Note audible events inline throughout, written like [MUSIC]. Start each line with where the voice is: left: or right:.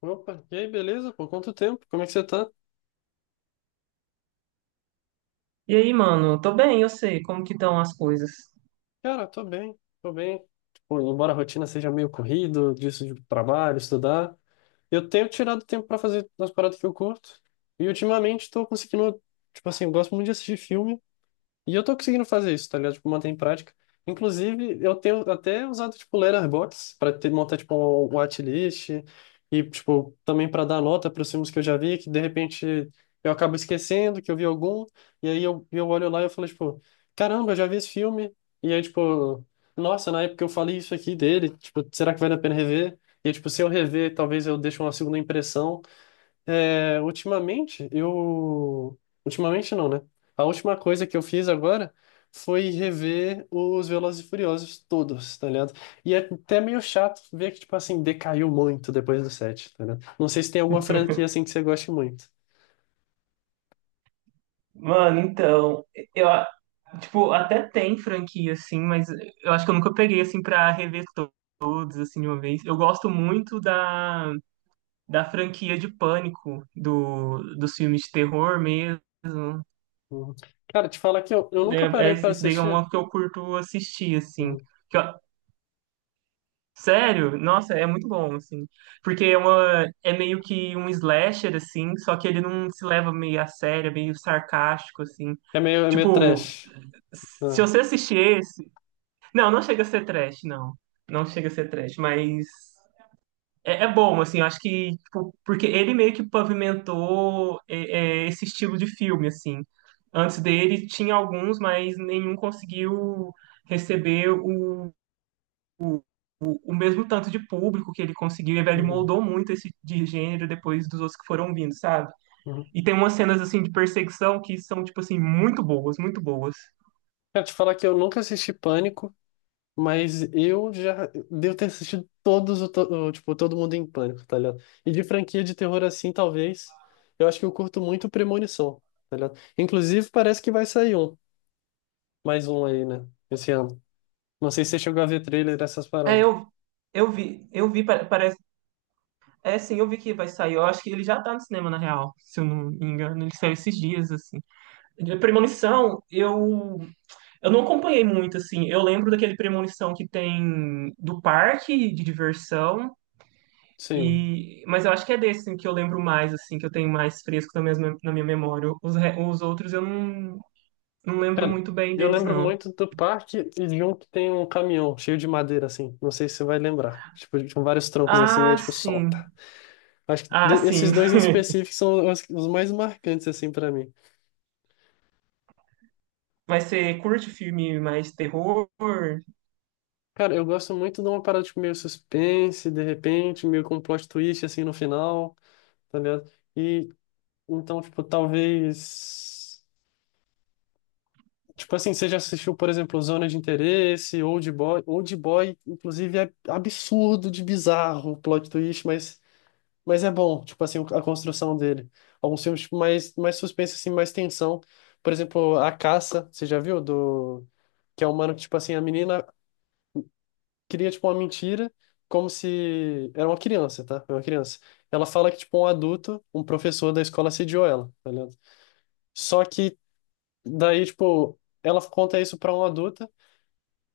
left: Opa, e aí, beleza? Por quanto tempo? Como é que você tá?
right: E aí, mano, tô bem, eu sei como que estão as coisas.
left: Cara, tô bem, tô bem. Tipo, embora a rotina seja meio corrido, disso de trabalho, estudar, eu tenho tirado tempo pra fazer as paradas que eu curto. E ultimamente tô conseguindo, tipo assim, eu gosto muito de assistir filme. E eu tô conseguindo fazer isso, tá ligado? Tipo, manter em prática. Inclusive, eu tenho até usado, tipo, letter box para ter, montar, tipo, um watchlist e, tipo, também para dar nota para os filmes que eu já vi, que de repente eu acabo esquecendo que eu vi algum, e aí eu olho lá e eu falo, tipo, caramba, eu já vi esse filme, e aí, tipo, nossa, na época eu falei isso aqui dele, tipo, será que vale a pena rever? E, tipo, se eu rever, talvez eu deixe uma segunda impressão, é, ultimamente, eu. Ultimamente não, né? A última coisa que eu fiz agora foi rever os Velozes e Furiosos todos, tá ligado? E é até meio chato ver que, tipo assim, decaiu muito depois do 7, tá ligado? Não sei se tem alguma franquia assim que você goste muito.
right: Mano, então, eu, a- tipo, até tem franquia, assim, mas eu acho que eu nunca peguei, assim, pra rever todos, assim, de uma vez. Eu gosto muito da franquia de Pânico, dos filmes de terror mesmo.
left: Uhum. Cara, te falar que eu
right: É,
left: nunca parei para
right: esse daí é
left: assistir.
right: uma que eu curto assistir, assim.
left: Uhum.
right: Que eu, sério? Nossa, é muito bom, assim. Porque é meio que um slasher, assim, só que ele não se leva meio a sério, é meio sarcástico, assim.
left: É meio
right: Tipo,
left: trash.
right: se
left: Né?
right: você assistir esse. Não, não chega a ser trash, não. Não chega a ser trash, mas é bom, assim, eu acho que tipo, porque ele meio que pavimentou esse estilo de filme, assim. Antes dele tinha alguns, mas nenhum conseguiu receber o mesmo tanto de público que ele conseguiu, e ele
left: Uhum.
right: moldou muito esse de gênero depois dos outros que foram vindo, sabe?
left: Uhum.
right: E tem umas cenas assim de perseguição que são tipo assim muito boas, muito boas.
left: Cara, te falar que eu nunca assisti Pânico. Mas eu já devo ter assistido todos, tipo, Todo Mundo em Pânico, tá ligado? E de franquia de terror assim, talvez, eu acho que eu curto muito Premonição, tá ligado? Inclusive, parece que vai sair um, mais um aí, né? Esse ano. Não sei se você chegou a ver trailer dessas
right: É,
left: paradas.
right: eu vi parece é sim, eu vi que vai sair. Eu acho que ele já tá no cinema na real, se eu não me engano, ele saiu esses dias assim. De Premonição, eu não acompanhei muito assim. Eu lembro daquele Premonição que tem do parque de diversão.
left: Sim.
right: E, mas eu acho que é desse assim, que eu lembro mais, assim, que eu tenho mais fresco na na minha memória. Os, os outros eu não, não lembro
left: Cara,
right: muito bem
left: eu
right: deles,
left: lembro
right: não.
left: muito do parque e de um que tem um caminhão cheio de madeira, assim. Não sei se você vai lembrar. Tipo, com vários troncos assim, e aí,
right: Ah,
left: tipo, solta.
right: sim.
left: Acho que
right: Ah,
left: esses
right: sim.
left: dois em
right: [LAUGHS]
left: específico são os mais marcantes, assim, pra mim.
right: Mas você curte filme mais terror?
left: Cara, eu gosto muito de uma parada tipo, meio suspense, de repente, meio com um plot twist assim no final, tá ligado? E então, tipo, talvez. Tipo assim, você já assistiu, por exemplo, Zona de Interesse, Old Boy. Old Boy, inclusive, é absurdo de bizarro o plot twist, mas é bom, tipo assim, a construção dele. Alguns filmes tipo, mais suspense, assim, mais tensão. Por exemplo, A Caça, você já viu? Do... Que é um mano que, tipo assim, a menina cria, tipo, uma mentira, como se... Era uma criança, tá? Era uma criança. Ela fala que, tipo, um adulto, um professor da escola assediou ela, tá ligado? Só que daí, tipo, ela conta isso pra uma adulta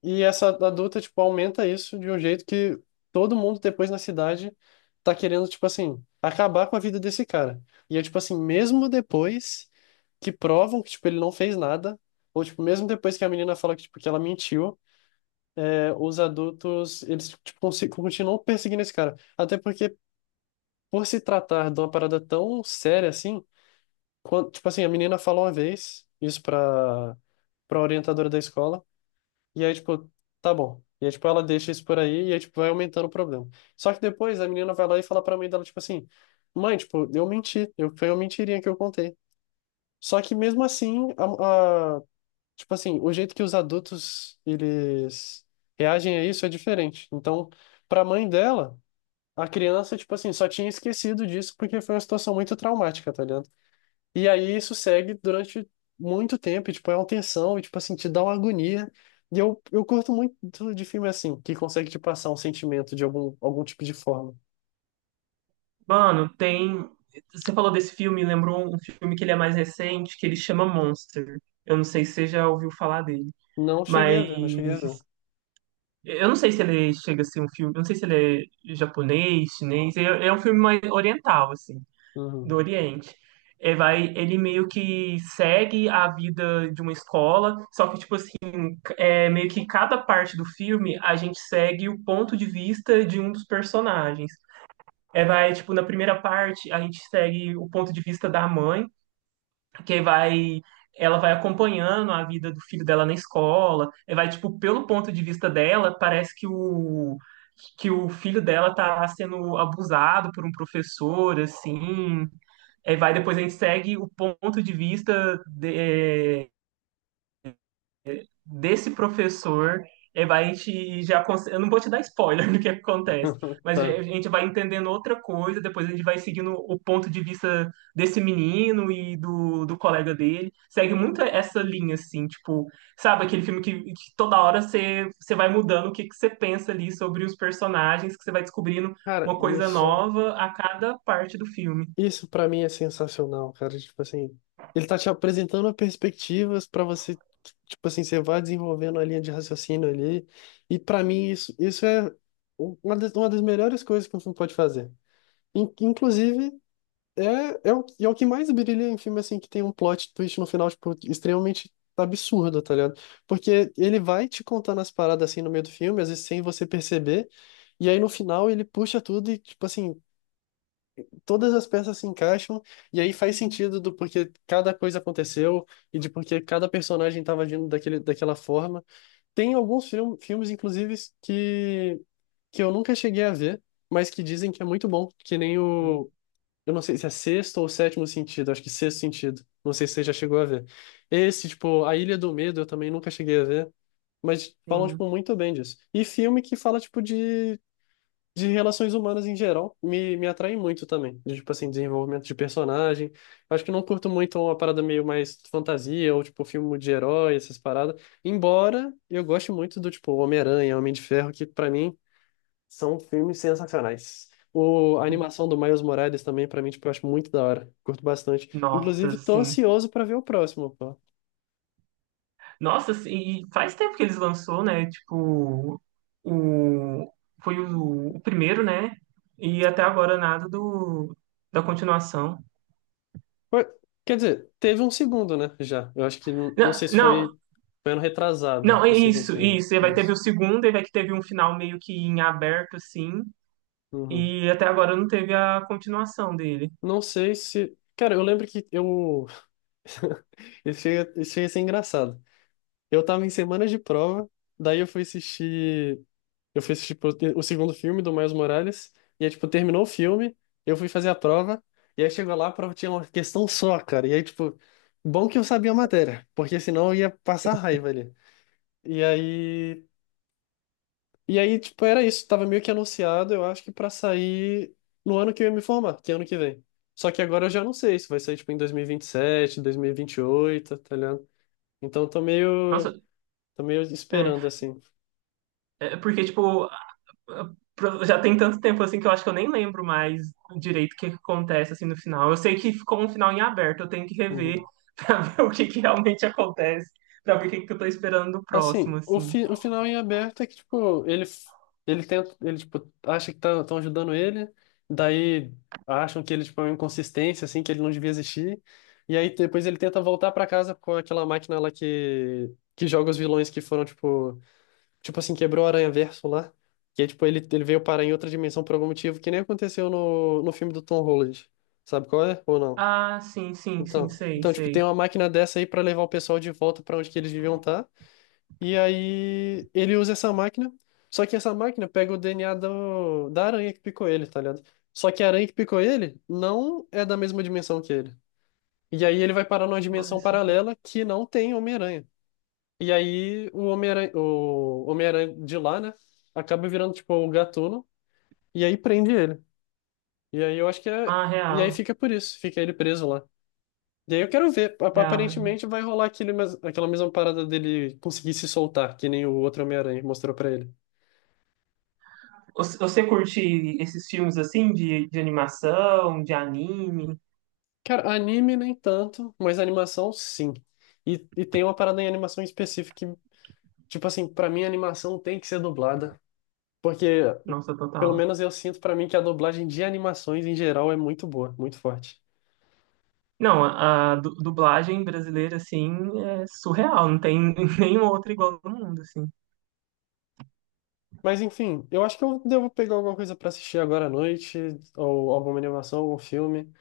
left: e essa adulta, tipo, aumenta isso de um jeito que todo mundo depois na cidade tá querendo, tipo assim, acabar com a vida desse cara. E é, tipo assim, mesmo depois que provam que, tipo, ele não fez nada, ou, tipo, mesmo depois que a menina fala que, tipo, que ela mentiu, os adultos, eles tipo, continuam perseguindo esse cara. Até porque, por se tratar de uma parada tão séria assim, tipo assim, a menina falou uma vez isso pra orientadora da escola, e aí, tipo, tá bom. E aí, tipo, ela deixa isso por aí, e aí, tipo, vai aumentando o problema. Só que depois a menina vai lá e fala pra mãe dela, tipo assim, mãe, tipo, eu menti, eu, foi uma mentirinha que eu contei. Só que mesmo assim, a, tipo assim, o jeito que os adultos eles reagem a isso é diferente. Então, para a mãe dela, a criança, tipo assim, só tinha esquecido disso porque foi uma situação muito traumática, tá ligado? E aí isso segue durante muito tempo, e, tipo, é uma tensão, e, tipo assim, te dá uma agonia. E eu curto muito de filme assim, que consegue te passar um sentimento de algum, algum tipo de forma.
right: Mano, tem. Você falou desse filme, lembrou um filme que ele é mais recente, que ele chama Monster. Eu não sei se você já ouviu falar dele.
left: Não cheguei a ver, não cheguei a ver.
right: Mas eu não sei se ele chega a ser um filme. Eu não sei se ele é japonês, chinês. É um filme mais oriental, assim. Do
left: Uhum.
right: Oriente. Ele meio que segue a vida de uma escola, só que tipo assim, é meio que cada parte do filme a gente segue o ponto de vista de um dos personagens. É, vai, tipo, na primeira parte a gente segue o ponto de vista da mãe, que vai ela vai acompanhando a vida do filho dela na escola, e vai, tipo, pelo ponto de vista dela, parece que que o filho dela tá sendo abusado por um professor, assim. Aí vai, depois a gente segue o ponto de vista desse professor. Aí vai, a gente já. Cons- eu não vou te dar spoiler [LAUGHS] do que acontece,
left: [LAUGHS]
right: mas a
left: Tá.
right: gente vai entendendo outra coisa, depois a gente vai seguindo o ponto de vista desse menino e do, do colega dele. Segue muito essa linha, assim, tipo, sabe, aquele filme que toda hora você, você vai mudando o que, que você pensa ali sobre os personagens, que você vai descobrindo
left: Cara,
right: uma coisa
left: isso.
right: nova a cada parte do filme.
left: Isso pra mim é sensacional, cara. Tipo assim, ele tá te apresentando perspectivas pra você, tipo assim, você vai desenvolvendo a linha de raciocínio ali. E pra mim isso é um, uma das melhores coisas que um filme pode fazer. Inclusive, é o que mais brilha em filme assim que tem um plot twist no final, tipo, extremamente absurdo, tá ligado? Porque ele vai te contando as paradas assim no meio do filme, às vezes sem você perceber. E aí no final ele puxa tudo e, tipo assim, todas as peças se encaixam e aí faz sentido do porquê cada coisa aconteceu e de porquê cada personagem estava agindo daquele, daquela forma. Tem alguns filmes, inclusive, que, que eu nunca cheguei a ver, mas que dizem que é muito bom, que nem o. Eu não sei se é sexto ou sétimo sentido, acho que sexto sentido. Não sei se você já chegou a ver. Esse, tipo, A Ilha do Medo, eu também nunca cheguei a ver. Mas falam,
right: Sim.
left: tipo, muito bem disso. E filme que fala, tipo, de relações humanas em geral me, me atraem muito também. De, tipo assim, desenvolvimento de personagem. Acho que não curto muito uma parada meio mais fantasia ou tipo filme de herói, essas paradas. Embora eu goste muito do tipo Homem-Aranha, Homem de Ferro, que pra mim são filmes sensacionais. O, a animação do Miles Morales também, pra mim, tipo, eu acho muito da hora. Curto bastante. Inclusive,
right: Nossa,
left: tô
right: sim.
left: ansioso pra ver o próximo, pô.
right: Nossa, sim, e faz tempo que eles lançou, né? Tipo, o foi o primeiro, né? E até agora nada do da continuação.
left: Foi- Quer dizer, teve um segundo, né? Já. Eu acho que, não
right: Não,
left: sei se
right: não,
left: foi, foi ano retrasado,
right: não, é
left: o segundo
right: isso,
left: filme.
right: isso. E vai teve
left: Isso.
right: o segundo, e vai que teve um final meio que em aberto, assim.
left: Uhum.
right: E até agora não teve a continuação dele.
left: Não sei se. Cara, eu lembro que eu. [LAUGHS] Isso ia ser engraçado. Eu tava em semana de prova, daí eu fui assistir. Eu fui assistir tipo, o segundo filme do Miles Morales, e aí, tipo, terminou o filme, eu fui fazer a prova, e aí chegou lá, a prova tinha uma questão só, cara. E aí, tipo, bom que eu sabia a matéria, porque senão eu ia passar raiva ali. E aí. E aí, tipo, era isso. Tava meio que anunciado, eu acho que pra sair no ano que eu ia me formar, que é ano que vem. Só que agora eu já não sei se vai sair, tipo, em 2027, 2028, tá ligado? Então eu
right: Nossa,
left: tô meio
right: é,
left: esperando, assim.
right: é porque, tipo, já tem tanto tempo assim que eu acho que eu nem lembro mais direito o que que acontece assim no final. Eu sei que ficou um final em aberto, eu tenho que rever
left: Uhum.
right: [LAUGHS] pra ver o que que realmente acontece, pra ver o que que eu tô esperando do
left: Assim,
right: próximo
left: o,
right: assim.
left: fi, o final em aberto é que, tipo, ele, ele tenta, ele, tipo, acha que tá, tão ajudando ele, daí acham que ele, tipo, é uma inconsistência, assim, que ele não devia existir. E aí depois ele tenta voltar pra casa com aquela máquina lá que joga os vilões que foram, tipo, tipo assim, quebrou o Aranha-Verso lá. Que é, tipo, ele veio parar em outra dimensão por algum motivo, que nem aconteceu no filme do Tom Holland. Sabe qual é? Ou não?
right: Ah, sim, sim, sim,
left: Então,
right: sei,
left: então, tipo, tem
right: sei.
left: uma máquina dessa aí pra levar o pessoal de volta pra onde que eles deviam estar. E aí ele usa essa máquina, só que essa máquina pega o DNA da aranha que picou ele, tá ligado? Só que a aranha que picou ele não é da mesma dimensão que ele. E aí ele vai parar numa
right: Ah,
left: dimensão
right: isso aqui.
left: paralela que não tem Homem-Aranha. E aí o Homem-Aranha de lá, né? Acaba virando, tipo, o Gatuno. E aí prende ele. E aí eu acho que é.
right: Ah,
left: E aí
right: real,
left: fica por isso, fica ele preso lá. E aí eu quero ver.
right: real.
left: Aparentemente vai rolar aquele, aquela mesma parada dele conseguir se soltar, que nem o outro Homem-Aranha mostrou pra ele.
right: Você curte esses filmes assim de animação, de anime?
left: Cara, anime nem tanto, mas animação sim. E tem uma parada em animação específica que, tipo assim, pra mim a animação tem que ser dublada. Porque,
right: Nossa,
left: pelo
right: total.
left: menos eu sinto pra mim que a dublagem de animações em geral é muito boa, muito forte.
right: Não, a dublagem brasileira assim é surreal, não tem [LAUGHS] nenhuma outra igual no mundo assim.
left: Mas enfim, eu acho que eu devo pegar alguma coisa pra assistir agora à noite, ou alguma animação, algum filme.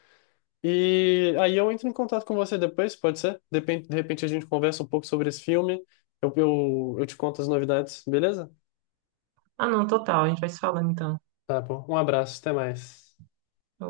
left: E aí eu entro em contato com você depois, pode ser? De repente a gente conversa um pouco sobre esse filme. Eu te conto as novidades, beleza?
right: Ah, não, total. A gente vai se falando então.
left: Tá bom. Um abraço, até mais.
right: Eu